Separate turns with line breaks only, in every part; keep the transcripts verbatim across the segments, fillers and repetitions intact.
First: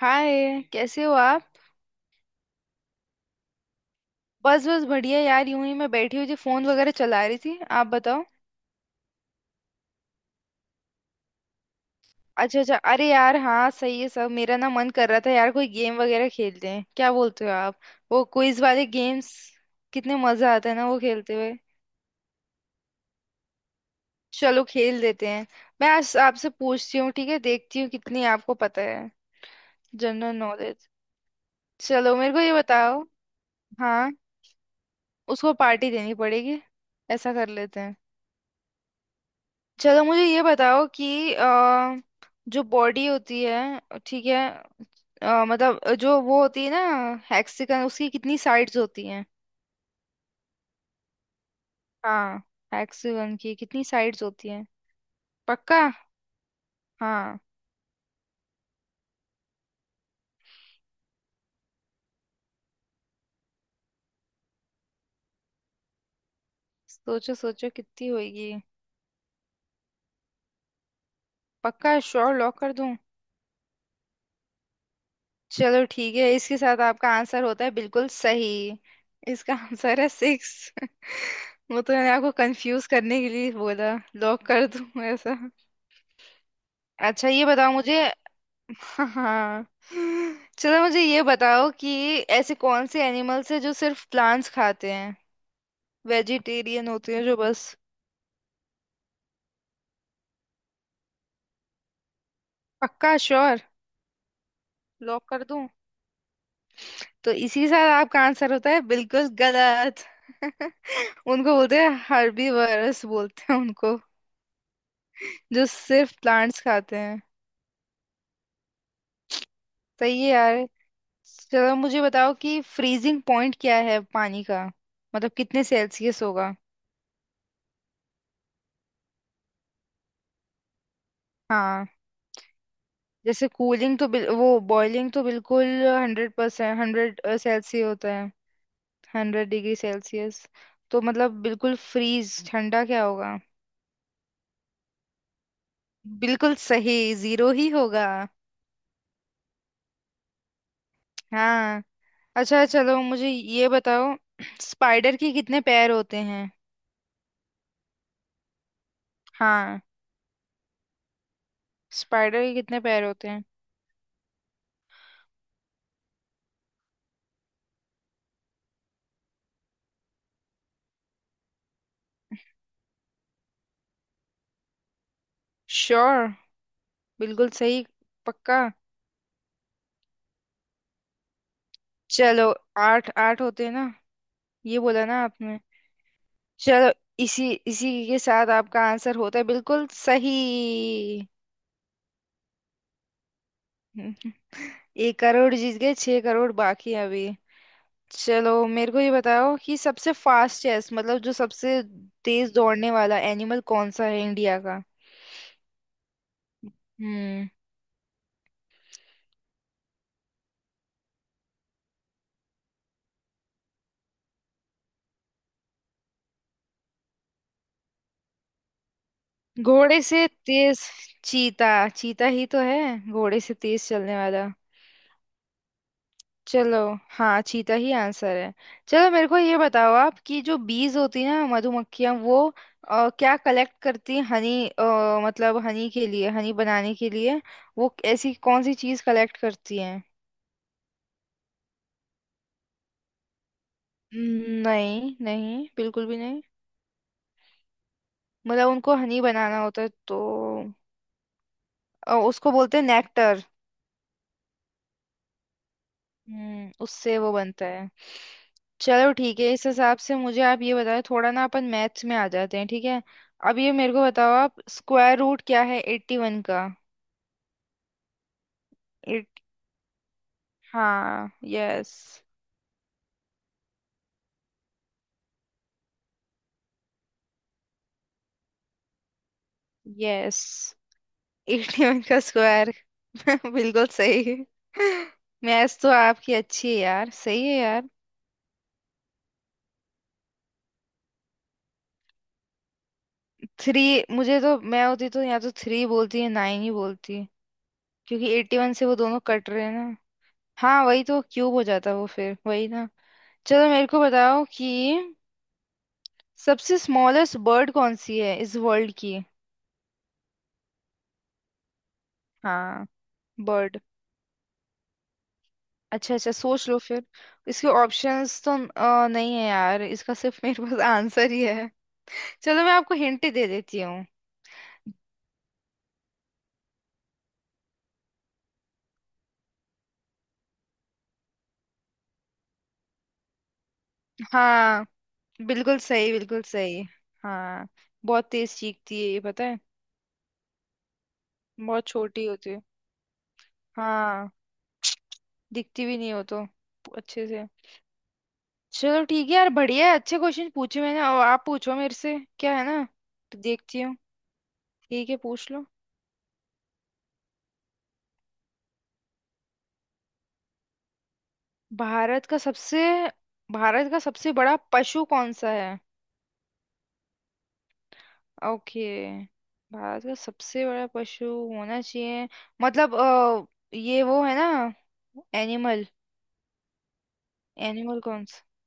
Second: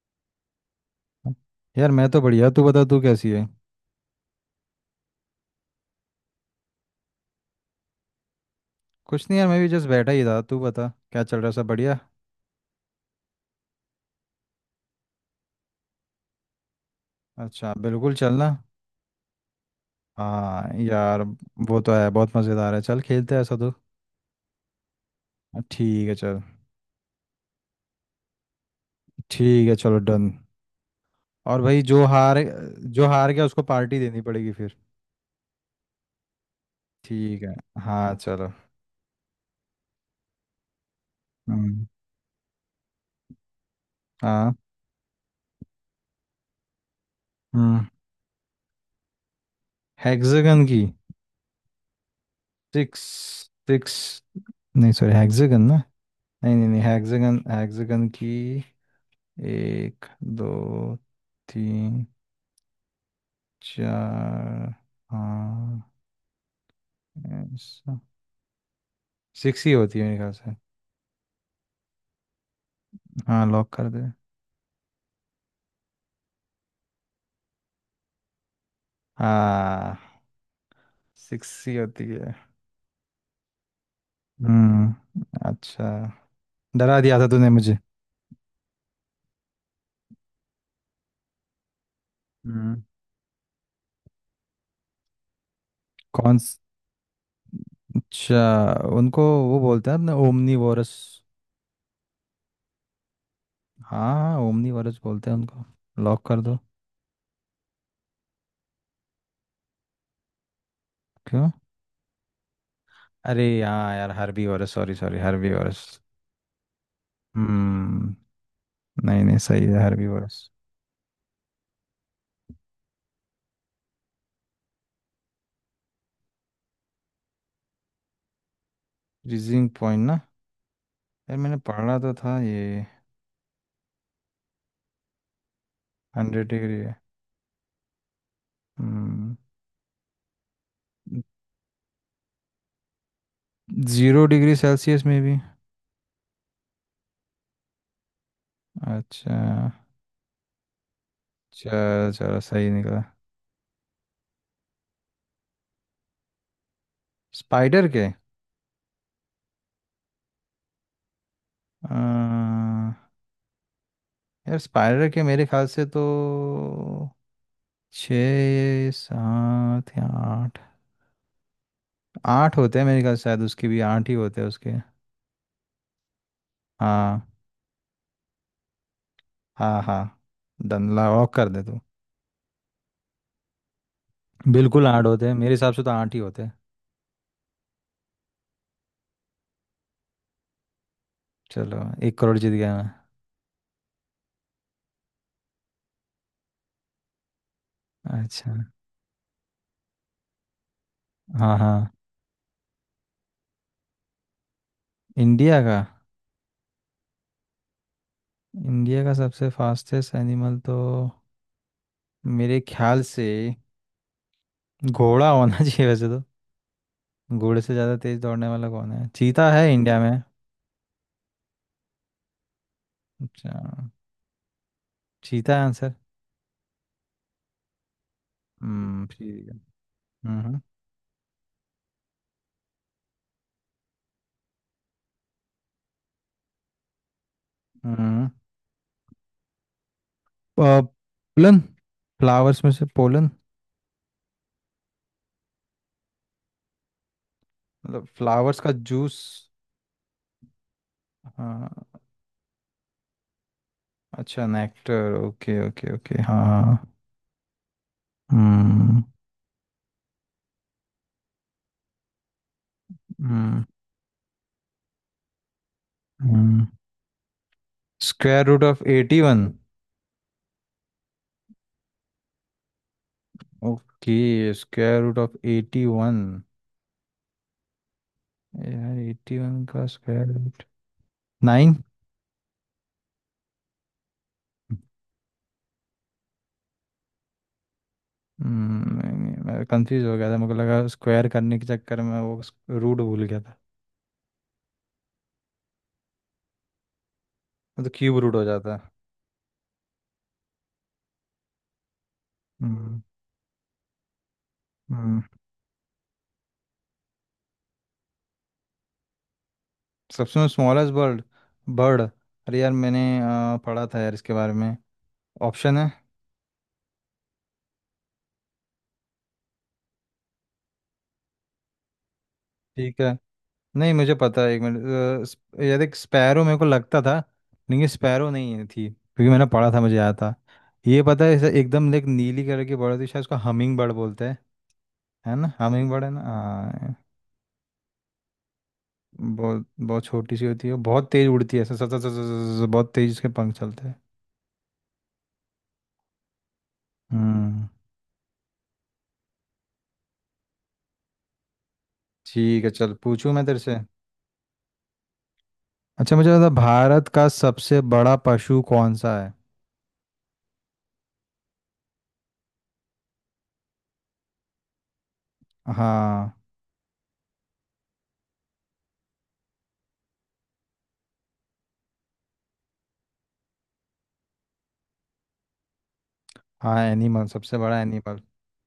हाय कैसे हो आप।
यार मैं तो बढ़िया। तू बता तू कैसी है?
बस बस बढ़िया यार यूं ही मैं बैठी हुई थी फोन वगैरह चला रही थी। आप बताओ।
कुछ नहीं यार, मैं भी जस्ट बैठा ही था। तू बता क्या चल रहा है, सब बढ़िया?
अच्छा अच्छा अरे यार हाँ सही है सब। मेरा ना मन कर रहा था यार कोई गेम वगैरह खेलते हैं क्या बोलते हो
अच्छा
आप।
बिल्कुल,
वो
चलना।
क्विज वाले गेम्स। कितने मजा आता
हाँ
है ना वो
यार।
खेलते हुए।
वो तो है, बहुत मज़ेदार है, चल खेलते हैं ऐसा तो।
चलो खेल देते हैं। मैं
ठीक है
आज
चल।
आपसे पूछती हूँ ठीक है देखती हूँ कितनी आपको पता है।
ठीक है चलो डन।
General knowledge.
और भाई, जो
चलो मेरे
हार
को ये बताओ।
जो हार गया उसको पार्टी
हाँ।
देनी पड़ेगी फिर।
उसको पार्टी देनी पड़ेगी। ऐसा
ठीक
कर
है।
लेते हैं।
हाँ चलो।
चलो मुझे ये बताओ कि
हम्म।
अ, जो बॉडी होती है। ठीक है।
हाँ।
अ, मतलब जो वो होती है ना।
हम्म।
हेक्सागन उसकी कितनी साइड्स होती हैं।
हेक्सागन की?
हाँ।
सिक्स।
हेक्सागन की कितनी
सिक्स,
साइड्स होती हैं।
नहीं सॉरी, हेक्सागन
पक्का।
ना। नहीं नहीं नहीं,
हाँ।
हेक्सागन, हेक्सागन की। एक, दो, तीन, चार, हाँ।
सोचो सोचो
ऐसा।
कितनी होगी।
सिक्स ही होती है मेरे ख्याल से।
पक्का श्योर लॉक कर दूं।
हाँ लॉक कर दे।
चलो ठीक है इसके साथ आपका आंसर होता है बिल्कुल सही। इसका आंसर
हाँ।
है सिक्स।
सिक्स ही
वो तो
होती
मैंने आपको
है।
कंफ्यूज करने के लिए बोला लॉक कर दूं
हम्म।
ऐसा।
अच्छा। डरा दिया था
अच्छा ये
तूने
बताओ
मुझे।
मुझे। हाँ। चलो मुझे ये बताओ कि ऐसे
हम्म।
कौन से एनिमल्स हैं जो सिर्फ प्लांट्स खाते हैं।
कौन स-
वेजिटेरियन होते हैं जो बस।
अच्छा। उनको वो बोलते हैं अपने, ओमनी वोरस।
पक्का श्योर
हाँ हाँ, ओमनी वोरस
लॉक
बोलते हैं
कर
उनको।
दूं।
लॉक कर दो।
तो इसी के साथ आपका आंसर होता है बिल्कुल गलत।
क्यों?
उनको बोलते हैं हर्बीवर्स
अरे
बोलते हैं
हाँ
उनको।
यार, Harbi vores, sorry sorry, Harbi
जो
वोरस।
सिर्फ प्लांट्स खाते हैं।
हम्म। नहीं नहीं, सही है हर्बी।
सही है यार। चलो मुझे बताओ कि फ्रीजिंग पॉइंट क्या है पानी का। मतलब कितने सेल्सियस होगा।
रीजिंग पॉइंट ना। यार मैंने
हाँ।
पढ़ा तो था ये।
जैसे कूलिंग तो बिल, वो बॉइलिंग तो बिल्कुल हंड्रेड
हंड्रेड डिग्री
परसेंट
है।
हंड्रेड सेल्सियस होता है।
हम्म।
Hundred degree Celsius. तो मतलब बिल्कुल फ्रीज ठंडा क्या होगा।
जीरो डिग्री सेल्सियस में भी।
बिल्कुल सही। जीरो ही होगा।
अच्छा।
हाँ।
चलो चलो,
अच्छा
सही
चलो
निकला।
मुझे ये बताओ। स्पाइडर के कितने पैर होते हैं।
स्पाइडर के?
हाँ।
अ,
स्पाइडर के कितने पैर होते हैं।
यार स्पाइडर के मेरे ख्याल से तो छः, सात या आठ। आठ होते हैं मेरे ख्याल से, शायद उसके भी आठ ही होते हैं उसके।
श्योर।
हाँ।
बिल्कुल सही। पक्का।
हाँ हाँ। डन ला, लॉक कर दे तू।
चलो। आठ आठ होते हैं ना। ये
बिल्कुल आठ
बोला ना
होते हैं, मेरे
आपने।
हिसाब से तो आठ ही होते हैं।
चलो। इसी इसी के साथ आपका आंसर होता है बिल्कुल सही।
चलो एक करोड़ जीत गया मैं।
हम्म, एक करोड़ जीत गए छह करोड़ बाकी हैं अभी। चलो
अच्छा।
मेरे को ये बताओ कि सबसे फास्टेस्ट मतलब जो
हाँ
सबसे
हाँ।
तेज दौड़ने वाला एनिमल कौन सा है इंडिया का।
इंडिया का?
हम्म।
इंडिया का सबसे फास्टेस्ट एनिमल तो मेरे ख्याल से घोड़ा होना चाहिए वैसे तो। घोड़े से ज़्यादा तेज दौड़ने वाला कौन है, चीता है इंडिया
घोड़े
में।
से तेज। चीता चीता ही तो है। घोड़े से
अच्छा।
तेज चलने वाला।
चीता है आंसर।
चलो। हाँ चीता ही आंसर है।
हम्म,
चलो मेरे को
ठीक
ये
है।
बताओ आप कि जो
हम्म।
बीज होती है ना मधुमक्खियां वो अ, क्या कलेक्ट करती हैं हनी। मतलब हनी के लिए हनी बनाने के लिए। वो
हम्म।
ऐसी कौन सी चीज कलेक्ट करती हैं।
पोलन, फ्लावर्स में से पोलन।
हम्म, नहीं नहीं बिल्कुल भी नहीं।
मतलब फ्लावर्स
मतलब
का
उनको हनी
जूस।
बनाना होता है तो
हाँ।
अ, उसको बोलते हैं नेक्टर।
अच्छा, नेक्टर, ओके ओके ओके, हाँ
हम्म
हाँ।
उससे वो बनता है।
हम्म।
चलो ठीक है इस हिसाब से मुझे आप ये बताओ थोड़ा ना अपन मैथ्स में आ जाते हैं ठीक है। अब ये मेरे को बताओ आप स्क्वायर रूट क्या है एट्टी वन का।
हम्म। Square root of eighty
eight.
One
हाँ yes.
Okay, square root of eighty one. यार एटी वन का square
yes.
Root. Nine.
Eighty one का स्क्वायर। बिल्कुल सही। मैथ्स तो आपकी अच्छी है यार सही है यार।
मैं कंफ्यूज हो गया था, मुझे लगा स्क्वायर करने के चक्कर में वो रूट भूल गया था।
थ्री। मुझे तो मैं होती तो या तो थ्री बोलती या नाइन ही बोलती।
वो तो क्यूब
क्योंकि
रूट हो
एट्टी वन
जाता।
से वो दोनों कट रहे हैं ना। हाँ वही तो क्यूब हो जाता वो फिर वही ना।
हम्म।
चलो मेरे को बताओ कि
हम्म।
सबसे स्मॉलेस्ट बर्ड कौन सी है इस वर्ल्ड की।
सबसे स्मॉलेस्ट बर्ड? बर्ड, अरे यार
हाँ।
मैंने अ,
बर्ड।
पढ़ा था यार इसके बारे में। ऑप्शन है?
अच्छा अच्छा सोच लो फिर। इसके ऑप्शंस तो अ, नहीं है यार इसका सिर्फ मेरे पास आंसर ही है। चलो मैं आपको
ठीक है।
हिंट दे देती
नहीं
हूँ।
मुझे पता है, एक मिनट। अ, स्प- यार एक स्पैरो मेरे को लगता था। लेकिन ये स्पैरो नहीं है- थी, क्योंकि मैंने पढ़ा था, मुझे याद था। ये पता है, ऐसे एकदम एक नीली कलर की बर्ड थी, शायद उसको हमिंग बर्ड बोलते हैं।
हाँ।
है ना,
बिल्कुल
हमिंग बर्ड है
सही
ना,
बिल्कुल सही।
हाँ।
हाँ। बहुत तेज चीखती है ये पता है।
बहुत बहुत छोटी सी होती है, बहुत तेज उड़ती है, ऐसे सत
बहुत
सत सत
छोटी होती
सत-
है।
सत- बहुत तेज इसके पंख चलते हैं।
हाँ। दिखती भी नहीं हो तो अच्छे से।
हम्म।
चलो ठीक है यार बढ़िया है अच्छे क्वेश्चन पूछे मैंने और आप पूछो मेरे से क्या
ठीक
है
है
ना।
चल, पूछूं
तो
मैं तेरे से।
देखती हूँ। ठीक है पूछ लो।
अच्छा मुझे बता, भारत का सबसे बड़ा पशु कौन सा है?
भारत का सबसे। भारत का सबसे बड़ा पशु कौन सा है।
हाँ।
ओके। भारत का सबसे बड़ा पशु होना चाहिए। मतलब अ, ये वो है ना। एनिमल।
हाँ एनिमल, सबसे बड़ा
एनिमल
एनिमल।
कौन सा।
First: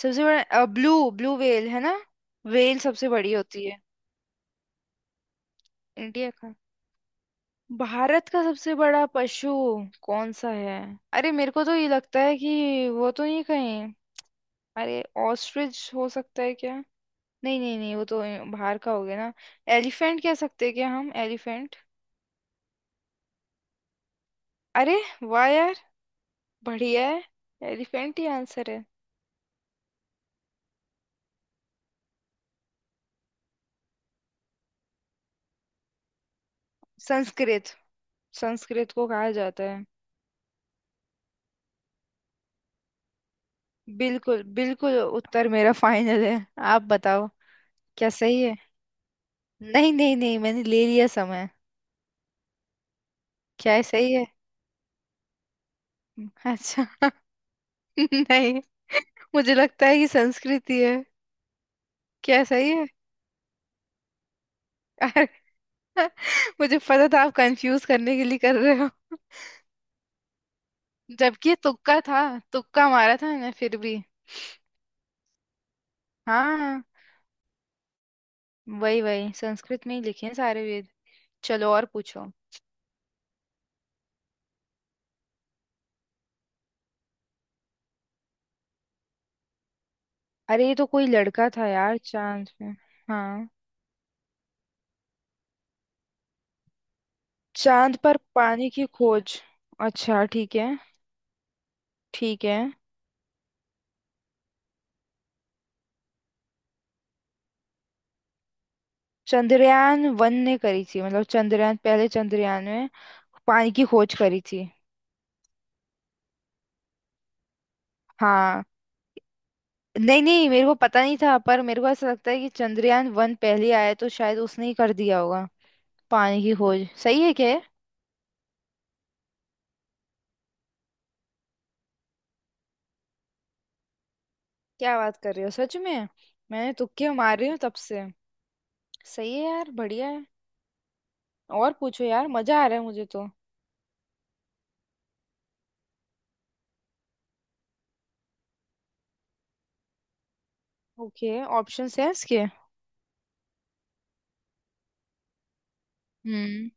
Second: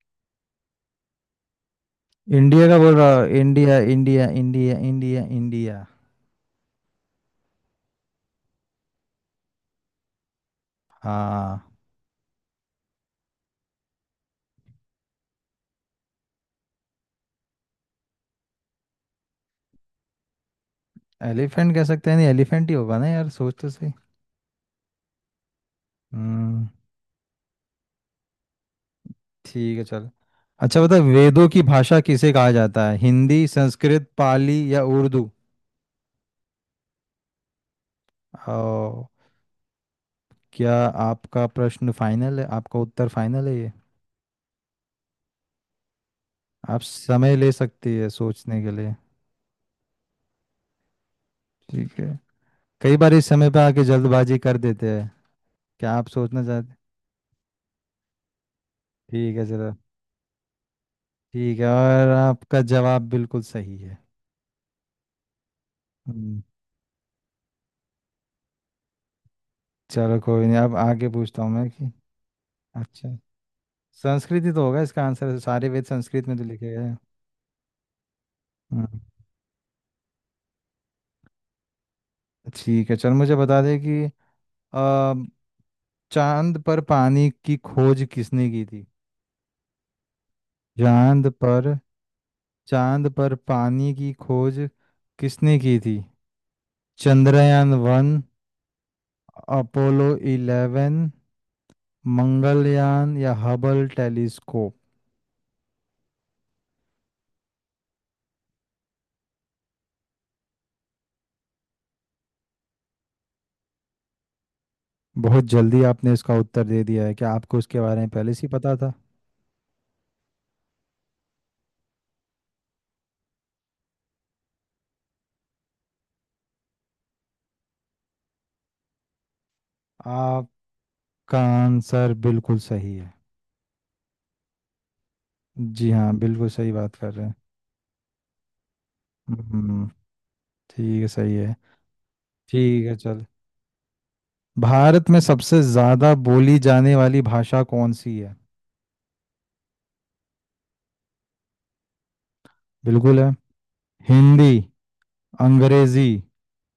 सबसे बड़ा ब्लू ब्लू व्हेल है ना।
इंडिया का
व्हेल
बोल
सबसे
रहा हूँ,
बड़ी होती है।
India India India India India.
India का। भारत का सबसे बड़ा पशु कौन सा है। अरे मेरे
हाँ।
को तो ये लगता है कि वो तो नहीं कहीं। अरे। ऑस्ट्रिच हो सकता है क्या। नहीं नहीं नहीं वो तो ए, बाहर का हो गया ना। एलिफेंट कह सकते हैं क्या हम
एलिफेंट
एलिफेंट।
कह सकते हैं, नहीं एलिफेंट ही होगा ना यार, सोच तो सही।
अरे वाह यार
हम्म।
बढ़िया है। एलिफेंट ही आंसर है।
ठीक है चल। अच्छा बता, वेदों की भाषा किसे कहा जाता है, हिंदी, संस्कृत, पाली या उर्दू?
संस्कृत। संस्कृत को
ओ,
कहा जाता है।
क्या? आपका प्रश्न फाइनल है आपका उत्तर फाइनल है ये?
बिल्कुल बिल्कुल उत्तर मेरा फाइनल है।
आप
आप बताओ।
समय ले सकती है
क्या सही है।
सोचने के लिए।
नहीं नहीं नहीं मैंने ले लिया समय।
ठीक है। कई बार इस समय पे
क्या है
आके
सही है।
जल्दबाजी कर देते हैं। क्या आप सोचना चाहते?
अच्छा। नहीं।
ठीक है
मुझे
चलो।
लगता है कि संस्कृत ही है।
ठीक है, और
क्या
आपका
सही है।
जवाब बिल्कुल सही है।
अरे।
हम्म।
मुझे पता था आप कंफ्यूज करने के लिए कर रहे हो।
चलो, कोई नहीं, अब आगे पूछता हूँ
जबकि
मैं कि,
तुक्का था। तुक्का मारा
अच्छा,
था मैंने फिर भी।
संस्कृत ही तो होगा इसका आंसर, सारे वेद संस्कृत में तो लिखे
हाँ।
गए हैं। हम्म।
वही वही संस्कृत में ही लिखे हैं सारे वेद। चलो और पूछो।
ठीक है चल, मुझे बता दे कि अ, चांद पर पानी की खोज किसने की थी।
अरे ये तो कोई
चांद
लड़का था
पर
यार चांद पे।
चांद पर
हाँ।
पानी की खोज किसने की थी? चंद्रयान
चांद
वन
पर पानी की खोज।
अपोलो
अच्छा ठीक है।
इलेवन
ठीक है।
मंगलयान या हबल टेलीस्कोप?
चंद्रयान वन ने करी थी मतलब चंद्रयान पहले चंद्रयान में पानी की खोज करी थी।
बहुत जल्दी आपने इसका उत्तर दे दिया है, क्या आपको इसके बारे में पहले से ही
हाँ।
पता
नहीं नहीं मेरे को पता नहीं था पर मेरे को ऐसा लगता है कि चंद्रयान वन पहले आया तो शायद उसने ही कर दिया होगा। पानी की खोज सही है क्या।
था? आपका आंसर बिल्कुल सही है।
क्या बात कर रही हो सच
जी
में।
हाँ, बिल्कुल सही
मैंने
बात
तुक्के
कर रहे हैं।
मार रही हूँ तब से। सही है यार
हम्म।
बढ़िया है।
ठीक है, सही है।
और पूछो यार मजा आ रहा है
ठीक है
मुझे
चल।
तो।
भारत में सबसे ज्यादा बोली जाने वाली भाषा कौन सी है?
ओके। ऑप्शंस हैं इसके।
बिल्कुल है। हिंदी, अंग्रेजी,
हम्म।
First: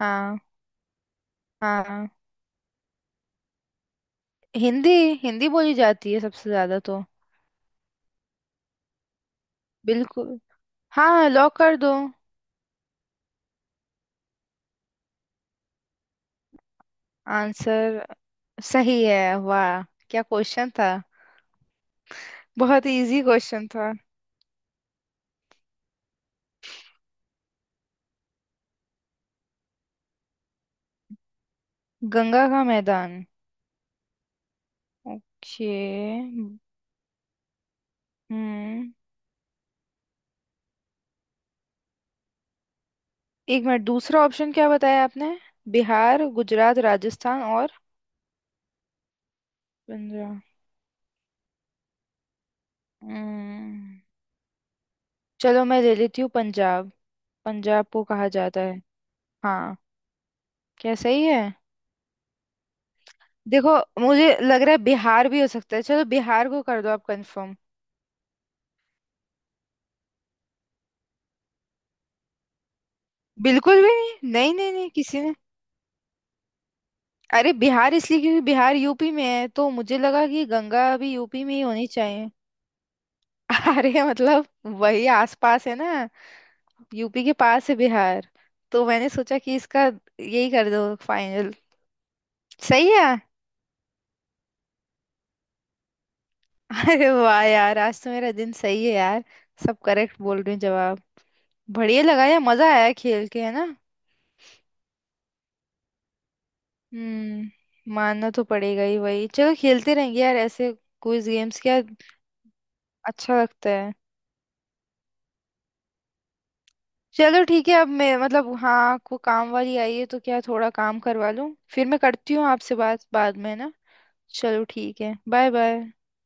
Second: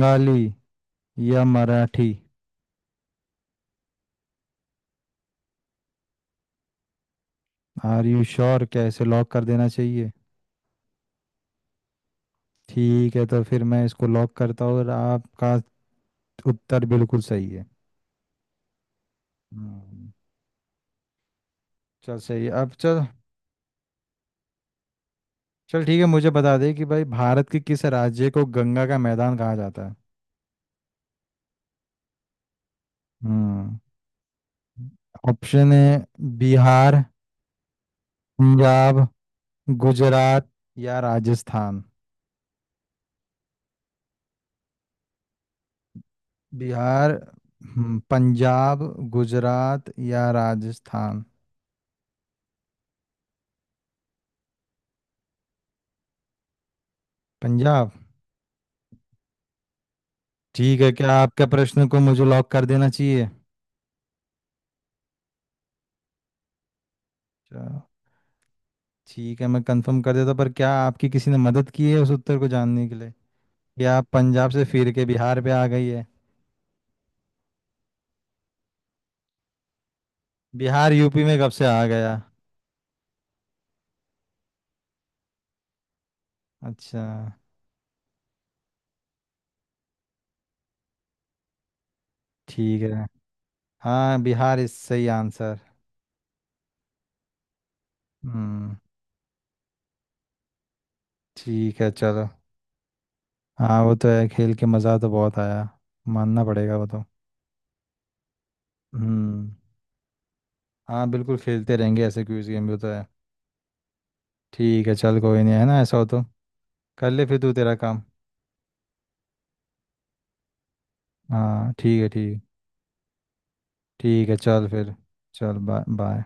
हाँ।
या
हाँ।
मराठी?
हिंदी। हिंदी बोली जाती है सबसे ज्यादा तो।
आर यू श्योर, क्या इसे लॉक कर देना चाहिए?
बिल्कुल। हाँ लॉक कर दो।
ठीक है, तो फिर मैं इसको लॉक करता हूँ, और आपका उत्तर बिल्कुल सही है।
आंसर। सही है वाह।
हम्म।
क्या क्वेश्चन था।
चल सही है, अब
बहुत
चल।
इजी क्वेश्चन था।
चल ठीक है मुझे बता दे कि भाई, भारत के किस राज्य को गंगा का मैदान कहा जाता है?
गंगा का मैदान।
हम्म।
ओके।
ऑप्शन है? बिहार,
हम्म।
पंजाब, गुजरात या राजस्थान?
एक मिनट दूसरा ऑप्शन क्या बताया आपने। बिहार गुजरात
बिहार,
राजस्थान और।
हम्म, पंजाब, गुजरात या
पंजाब।
राजस्थान?
हम्म, चलो मैं ले लेती हूँ पंजाब। पंजाब
पंजाब?
को कहा जाता है। हाँ।
ठीक है,
क्या
क्या
सही है।
आपके प्रश्न को मुझे लॉक कर देना चाहिए?
देखो। मुझे लग रहा है बिहार भी हो सकता है चलो बिहार को कर दो आप कंफर्म।
अच्छा, ठीक है, मैं कंफर्म कर देता, पर क्या आपकी किसी ने मदद की है उस उत्तर को जानने के लिए?
बिल्कुल भी
या आप
नहीं
पंजाब
नहीं
से
नहीं नहीं
फिर के
किसी ने।
बिहार पे आ गई है?
अरे बिहार इसलिए क्योंकि बिहार यूपी में है तो मुझे लगा कि गंगा
बिहार
भी
यूपी में
यूपी
कब
में ही
से आ
होनी
गया?
चाहिए। अरे मतलब वही आसपास है ना।
अच्छा।
यूपी के पास है बिहार। तो मैंने सोचा कि इसका यही कर दो फाइनल।
ठीक
सही
है।
है।
हाँ, बिहार इस सही आंसर।
अरे वाह यार आज तो मेरा दिन
हम्म।
सही है यार। सब करेक्ट बोल रही हूँ जवाब।
ठीक है
बढ़िया लगा
चलो।
यार मजा आया खेल के है ना।
हाँ वो तो है, खेल के मज़ा तो बहुत आया। मानना पड़ेगा वो तो।
हम्म मानना तो पड़ेगा ही वही
हम्म।
चलो खेलते रहेंगे यार ऐसे।
हाँ
क्विज
बिल्कुल
गेम्स
खेलते
क्या।
रहेंगे ऐसे, क्विज गेम भी तो है।
अच्छा लगता है।
ठीक है चल, कोई नहीं, है ना ऐसा हो तो कर ले फिर
चलो
तू
ठीक
तेरा
है अब
काम।
मैं मतलब हाँ को काम वाली आई है तो क्या थोड़ा काम करवा लूँ
हाँ
फिर मैं
ठीक है,
करती
ठीक।
हूँ आपसे बात बाद में ना।
ठीक है
चलो
चल फिर।
ठीक है बाय
चल बाय
बाय।
बाय।